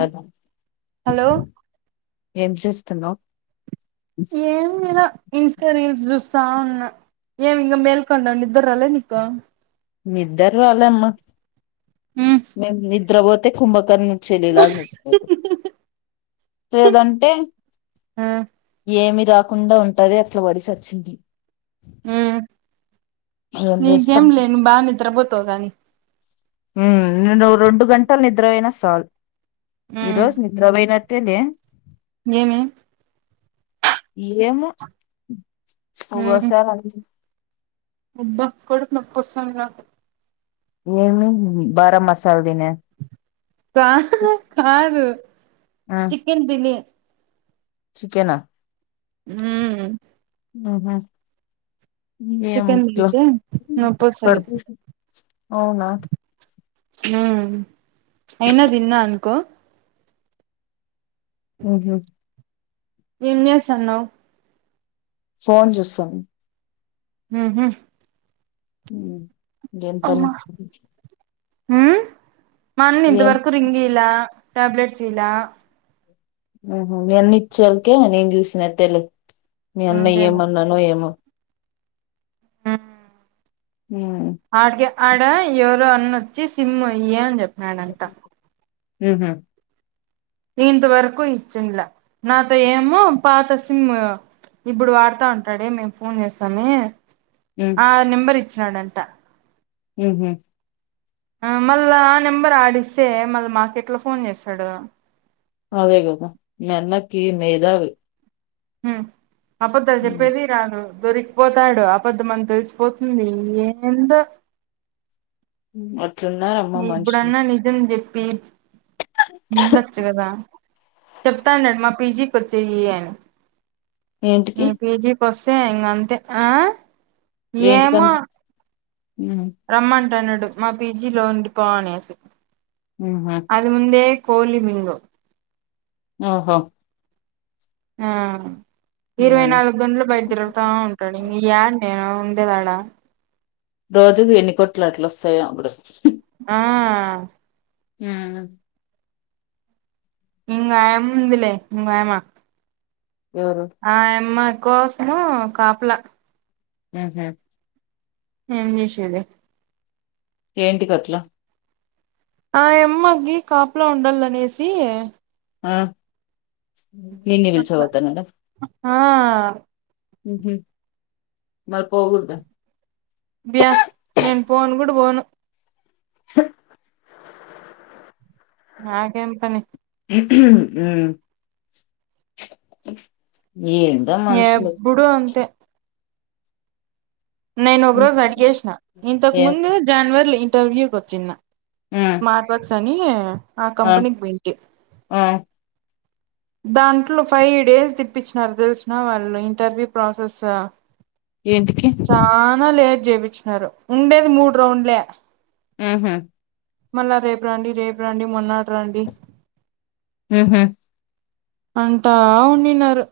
Hello hello ఏం చేస్తున్నావు ఏం లే ఇన్స్టా రీల్స్ చూస్ తావున్న ఏం ఇంగ మేల్కోని వుండావు నిద్ర రాలే నీకు. నిద్దర్ రాలేమ్మ మ్మ్ నీ నీ ద్రవోతే కుంభకర్ణుని చెల్లిలాగా నిద్రపోతవు లేదంటే ఏమి రాకుండా ఉంటది అట్లా వడి సచ్చింది మ్మ్ ఏం చేస్తం బా నిద్ర బోతవుగానీ ఉమ్ నేను రెండు గంటలు నిద్ర పోయినా సాల్ ఈ రోజు నిద్రవొయి తిందే ఇంగేమి ఏమో హ్ మ్మ్ అవసరంత్ అబ్బా కడుపు నొప్పి వొస్సంది నాకు ఏమైంది బార మసాల్ కా కాదు ఆ చికెన్ దినే చికెనా హ్మ్మ్ న హా ఇంగేమ్ చికెన్ ఇట్ల తింటే నొప్పి వస్తది పడుకోకు అవునా ఆ అయినా తిన్నా అనుకో ఉహ నిన్ సన్నావు ఫోన్ చేస్తాను హ ఉ గను పని హ మ ఏం ఆన్నఇంతవరకు రింగిలా ట్యాబ్లెట్స్ ఇలా ఆహ మీ అన్ని ఇచ్చాలకే నేం చూసినట్టే లేదు మీ అన్నయ్య ఇంకేమి ఏమన్నాను ఏమ ఆ హ ఆడికి ఆడ ఎవరో అన్నొచ్చి సిమ్ అయ్య అని చెప్తారు అేడంతా హహ ఇంత వరకు ఇచ్చింల నాతో ఏమో పాత సిమ్ ఇప్పుడు వాడతా ఉంటాడే మేము ఫోన్ చేస్తాము ఆ నిబర్ ఇచ్చ చ్చినాడంట హ్మ్ హు ఆ మళ్ళా ఆ నెంబర్ ఆడిస్తే మళ్ళీ మాకు ఎట్లా ఫోన్ చేస్తడు అదే కదా మీ అన్నకి మేధావి హ్మ్ అపద్ధాలు ఉమ్ చెప్పేది రాదు దొరికిపోతాడు అబద్ధం అని తెలిసిపోతుంది ఏందో అట్లున్నారమ్మ ఇ మనుషులు ఇప్పుడన్నా నిజం చెప్ పే మలొచ్చు కదా చెప్తండేది మా పీజీకి వచ్చేయి అనీ ఏంటికి మీ పిజీ కోస్తే ఇంగ అంతే ఆ ఏమో ఏంటికని ఉమ్ రమ్మటన్నాడు మా పిజీ జీలో ఉడిపో అనేసి ఉహు అది ముందే కోలి మీంగు ఆహా ఆ ఇరవై ఉమ్ నాలుగు గంటలు బయట తిరుగుతా ఉంటాడు ఇంగ యాడ నే డేది ఆడ రోజుకు ఎన్నికోటట్లు వస్తాయో అప్పుడు ఆ ఉ ఇంగ ఆయమ్మ ఉంది లె ఇంగోయమ్మ ఎవరు ఆ యామ్మా కోసము కాపలా ఉహు ఏం చేసేది ఏంటికట్లా ఆ యమ్మకి కాపలా ఉండాల అనేసి ఆ నిన్ను [unintelligible] పిలిచపోతాన్నాడా ఆ ఉహు మరి పోగుడదా అబ్యా నేను పోను కూడా పోను నాకేం పని ఉ ఎభుడు అంతే నేను ఒక రోజు అడిగేసిన ఇంతకు ఏ ముందు జనవరిలో ఇంటర్వికి వోచిన ఉమ్ స్మార్ట్ వక్ తని ఆ కంపెనీకి పొయింటి ఆ దాంట్లో ఫైవ్ డేస్ తిప్పించినారు తెలిసిన వాళ్ళు ఇంటర్వ్యూ ప్రాసెస్ ఏంటికి చనా లేట్ జేపిచ్చినారు ఉండేది మూడు రౌండ్లే. ఉమ్ హ్ మళ్ళా రేపు రండి రేపు రండి మొన్నాటు రండి. ఉమ్ హు అంటా వుండిన్నారు.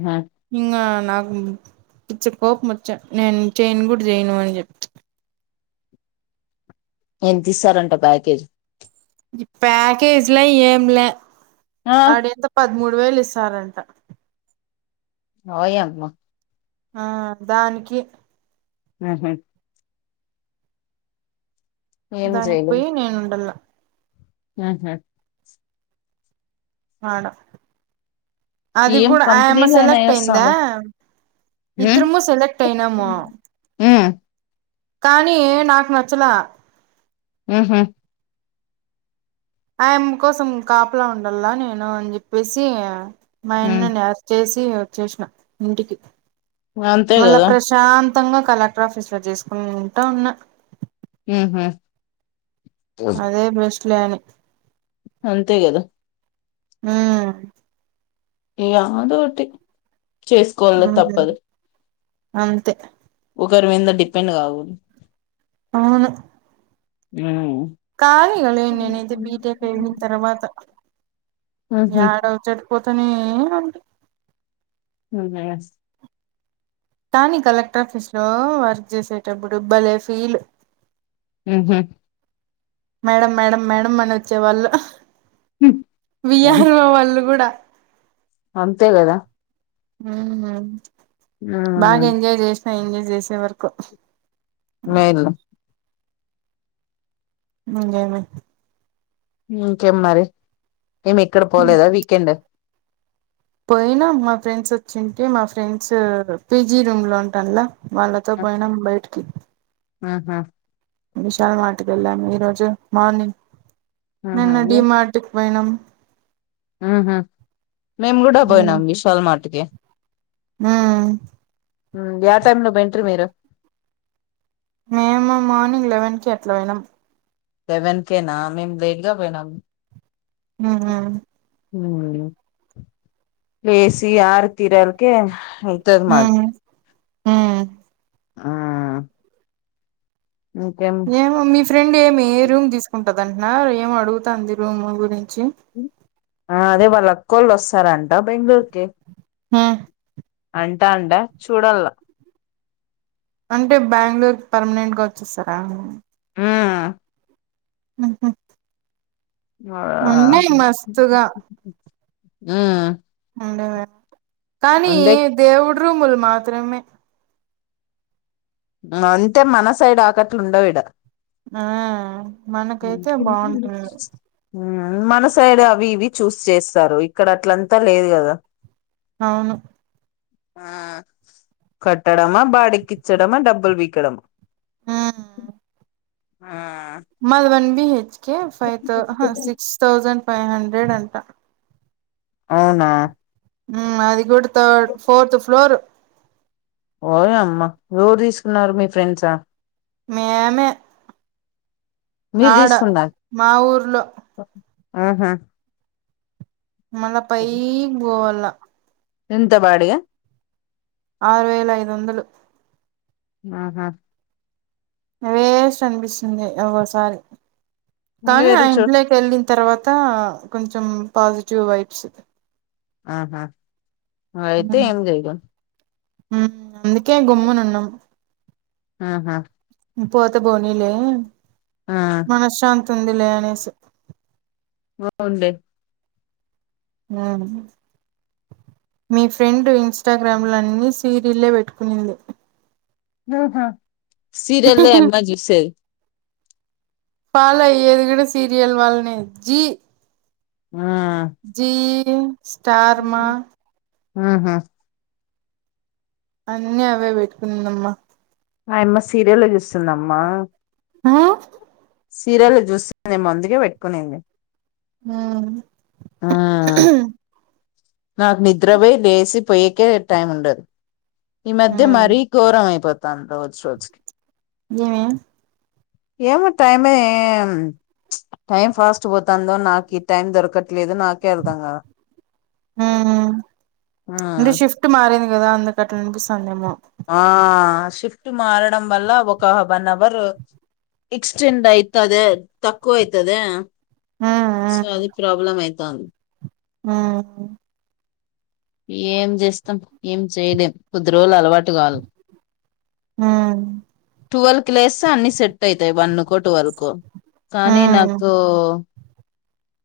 ఆ ఇంగాన్ నాకు పిచ్చ కోపం వచ్చే, నేను చెయను గూడ చేయను అని చెప్ ఏంతిస్తారంట ప్యాకేజ్? ఈ ప్యాకేజ్లా ఏంలే ఆ ఆడేంత పడ్ మూడు వేలు ఇస్తారంట ఓయమ్మ ఆ, దానికి ఆహా దానికిపోయి నేనుండాళ్ళ హహ ఆవును అది ఏం కూడా ఆమ్మ సెలెక్ట్ కంపెనీలేనాయా అయిందా? స్వామి ఉమ్ ఇద్ద్రము సెలెక్ట్ అయినము. ఉమ్ కానీ నాకు నచ్చలా ఉమ్ హు ఆయమ్మ కోసం కాపలా ఉండాల నేను, అని చెప్పేసి ఉమ్ మాయన్న లాస్టేజ్ తే ఇగ చేేసిన ఇంటికి అంతే మళ్ల కదా ప్రశాంత్ త్తంగా కలెక్టర్ ఆఫీసులో జేసుకుంటా ఉన్నా. ఉమ్ హు అదే ప్రశా లని అంతే గదా ఉమ్ యాదోటి చేసుకోవాల ఉమ్ తప్పదు. అంతే ఒకరి మింద డిపెండ్ గాకుడుదు. అవును ఊమ్ కాదిగ నె నేనైతే బీటెక్ అయిన్తర్వాత, ఉహు యాడ వచ్చేది ప్ తననీ [unintelligible] లేస్ కాానీ కలెక్టర్ ఆఫీస్ లో వర్క్ చేసేటప్పుడుబ్ బలే ఫీల్ హ్మ్మ్ మేడం మేడం మేడం అని వచ్చే వాళ్ళు ఉమ్, విఆర్ఓ వాళ్ళు కూడా అంతే కదా హ్మ్మ్ బాగా ఉమ్, ఎంజాయ్ చేసినా ఎంజా చేసేవర్కు మేల్ అ లేేమ ఇంకేం మరి మేమి ఎక్కడ పోలేదా వీకెండ్ పోయినాం మా ఫ్రెండ్స్ వచ్చింటే మా ఫ్రెండ్స్ పీజీ రూమ్ లో ఉంటాలా వాళ్ళతో పోయినాం బయటికి ఆహా విశాల్ మార్ట్ కి వెళ్ళాము ఈ రోజు మార్నింగ్ నిన్న డీమార్ట్ కి పోయినా ఉహ మేము కూడా పోయినాం విశల్ మార్ట్ కి ఆ యా టైమ్ లో పోయిండ్రు మీరు మేము మార్నింగ్ లెవెన్ కి ఎట్లా పోనాం సెవెన్ కేేనా మేము లేట్ గా పోయినాము ఆ హ లేేసి ఆారు తీరాలకే నత మాది హ్మ్మ్ ఆ ఇంకేం ఏమ మీ ఫ్రెండ్ ఏమి ఏ రూమ్ తీసుకు ఉంటదంటన్నారు ఏం అడుగుతుంది రూమ్ము గురించి జ ఆ అదే వాళ్ళు అక్కోళ్ళు వస్తారంట బెంగళూరుకి హ అంటా అంట చూడలా అంటే బెంగళూరు పర్మనెంట్ గా వచ్చేస్తారా ఆ ఆహా ఆ ఉ అంట కానీ దేవుడు రూములు మాత్రమే ఆ అంతే మన సైడ్ ఆకట్లు ఉండవీడ ఆ మనకైతే బావుంటుంది హ్మ్ మన సైడ్ అవి ఇవి చూస్ చేస్తారు. ఇక్కడ అట్లంతా లేదు కదా అవును కొట్టడమా బాడికిచ్చడమా డబ్బులు పీకడమా మళ్ళ వాన్ కీ కే ఫైతౌ అహా six thousand five hundred అంటా అవునా హ్మ్ అది కూడా థర్ ఫోర్త్ ఫ్లోర్ ఓయమ్మా ఎవరు తీసుకున్నారు మీ ఫ్రెండ్సా? మేమే మీరు ఆడ తీసుకున్నారు మా ఊర్లో ఆహా మళ్ళ పైక్ పోవాలా ఎంత బాడిగ ఆరు వేల ఐదు వందలు ఆహా వేస్ట్ అనిపిస్తుంది ఒక్కోసారి కానీ ఆ వేరే చోట్ ఇంట్లోకి వెళ్ళిన తర్వాత్ త కొంచెం పాజిటివ్ వైబ్స్ ఆహా అయితే ఏం చేయలేం హ్మ్ అందుకే గమ్మునున్నం ఆహా పోతే బోనీలే ఆ మనశ్శాంత్ తుందిలే అనేసి బావుండే హ్మ్ మీ ఫ్రెండ్ ఇన్స్టాగ్రామ్లన్నీ సీరిల్లే పెట్టుకునింది ఆహా సీర్యల్లే అమ్మాయ్ చూసేది ఫాలో అయ్యేది గూడా సీరియల్ వాళ్లనే జీ ఆ జీ ఈ స్టార్మా ఆహా అన్నీ అవే పెట్టుకునిందమ్మా ఆయమ్మ సీరియల్ చూస్తుందమ్మా ఆ సీరియల్ జ్యూస్ నే ముందుగాే పెట్టుకునింది ఆ ఆ నాకు నిద్రపో లేసి పొయ్యకే టైం ఉండదు ఈ మధ్య ఉమ్ మరీ ఘోరం అయిపోతుది తాంత వచ్చ వచ్చకి ఏమీ ఏమో టైమే టైం ఫాస్ట్ పోతుందో నాకు ఈ టైం దొరకట్లేదు నాకే అర్థంంగాద హ్మ్మ్ అంటే షిఫ్ట్ మారంది కదా అందుకే అట్లా అనిపిస్తుందేమో ఆ షిఫ్ట్ మారడం వల్ల ఒక్న్ అవర్ ఎక్స్టెండ్ అయితద తక్కువ అయితుది సో అది ప్రాబ్లమ్ యితే తన్ హ్మ్మ్ ఏం చేస్తాం ఏం చేయలేం కొద్ది రోజులు అలవాటు కాాల హ్మ్మ్ టువెల్్ క్లేస్ అన్ని సెట్ అవుతాయి వన్ కోటి వరకు కానీ ఉమ్ నాకు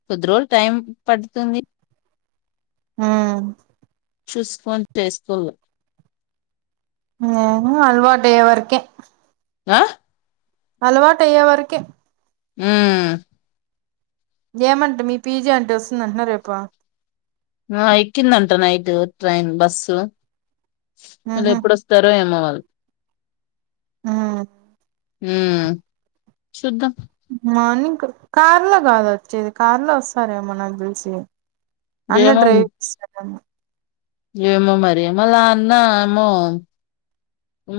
కొద్దిరోజులు టైం పడుతుంది హ చూసుకొని చేసుకోళు ఏ అల్వాటయ వరకే ఆ అలవాటు అయ్యే వరకే హ్మ్మ్ ఏమంట మీ పీజీ అంటే వస్తుంద అంటున్నా రేపా ఎకిందంట నైట్ ట్రైన్ బస్సు వాళ్ళు ఉహు ఎప్పుడుొస్తారో ఏమవాల ఆ హ్మ్మ్ శుద్ధం మనింగ్ కార్ లో కాదు వచ్చేది కార్లో వస్తారేమో నాకు తెలిసి అన్న ఏమో డ్రైవ ఏమో మరి మలా అన్నా ఏమో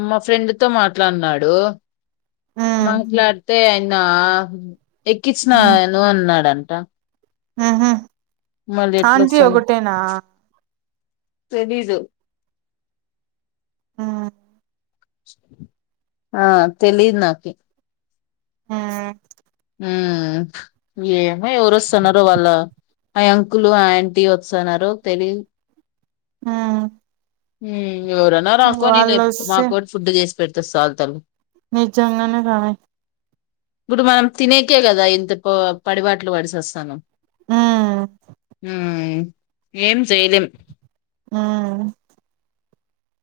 మా ఫ్రెండ్ త మాట్లాడిన్నాడు ఉమ్ మాట్లాడితే నా ఎక్కించిన ఉమ్ ఏను అన్నాడన్ ట ఉహు ఆంటీ ఎట్లొస్తాను ఒకటేనా తెలీదు ఉ ఆ తెలీదు నాకి ఊ ఊ ఏ ఎవరోస్తున్నారో వాళ్ళ ఆ అంకులు ఆంటీ వస్తున్నారు తెలిదు ఉ ఊ ఎవరన్నా రాకోనిలే మాకోటి ఫుడ్ చేస్ పెడితే సాలు తలు నిజ్జంగానే గానే గుడ్ మార్న తినేకే కదా ఇంత ప పడిబట్లు పడి సస్తానం ఉ ఉమ్ ఏం చేయలేం ఊ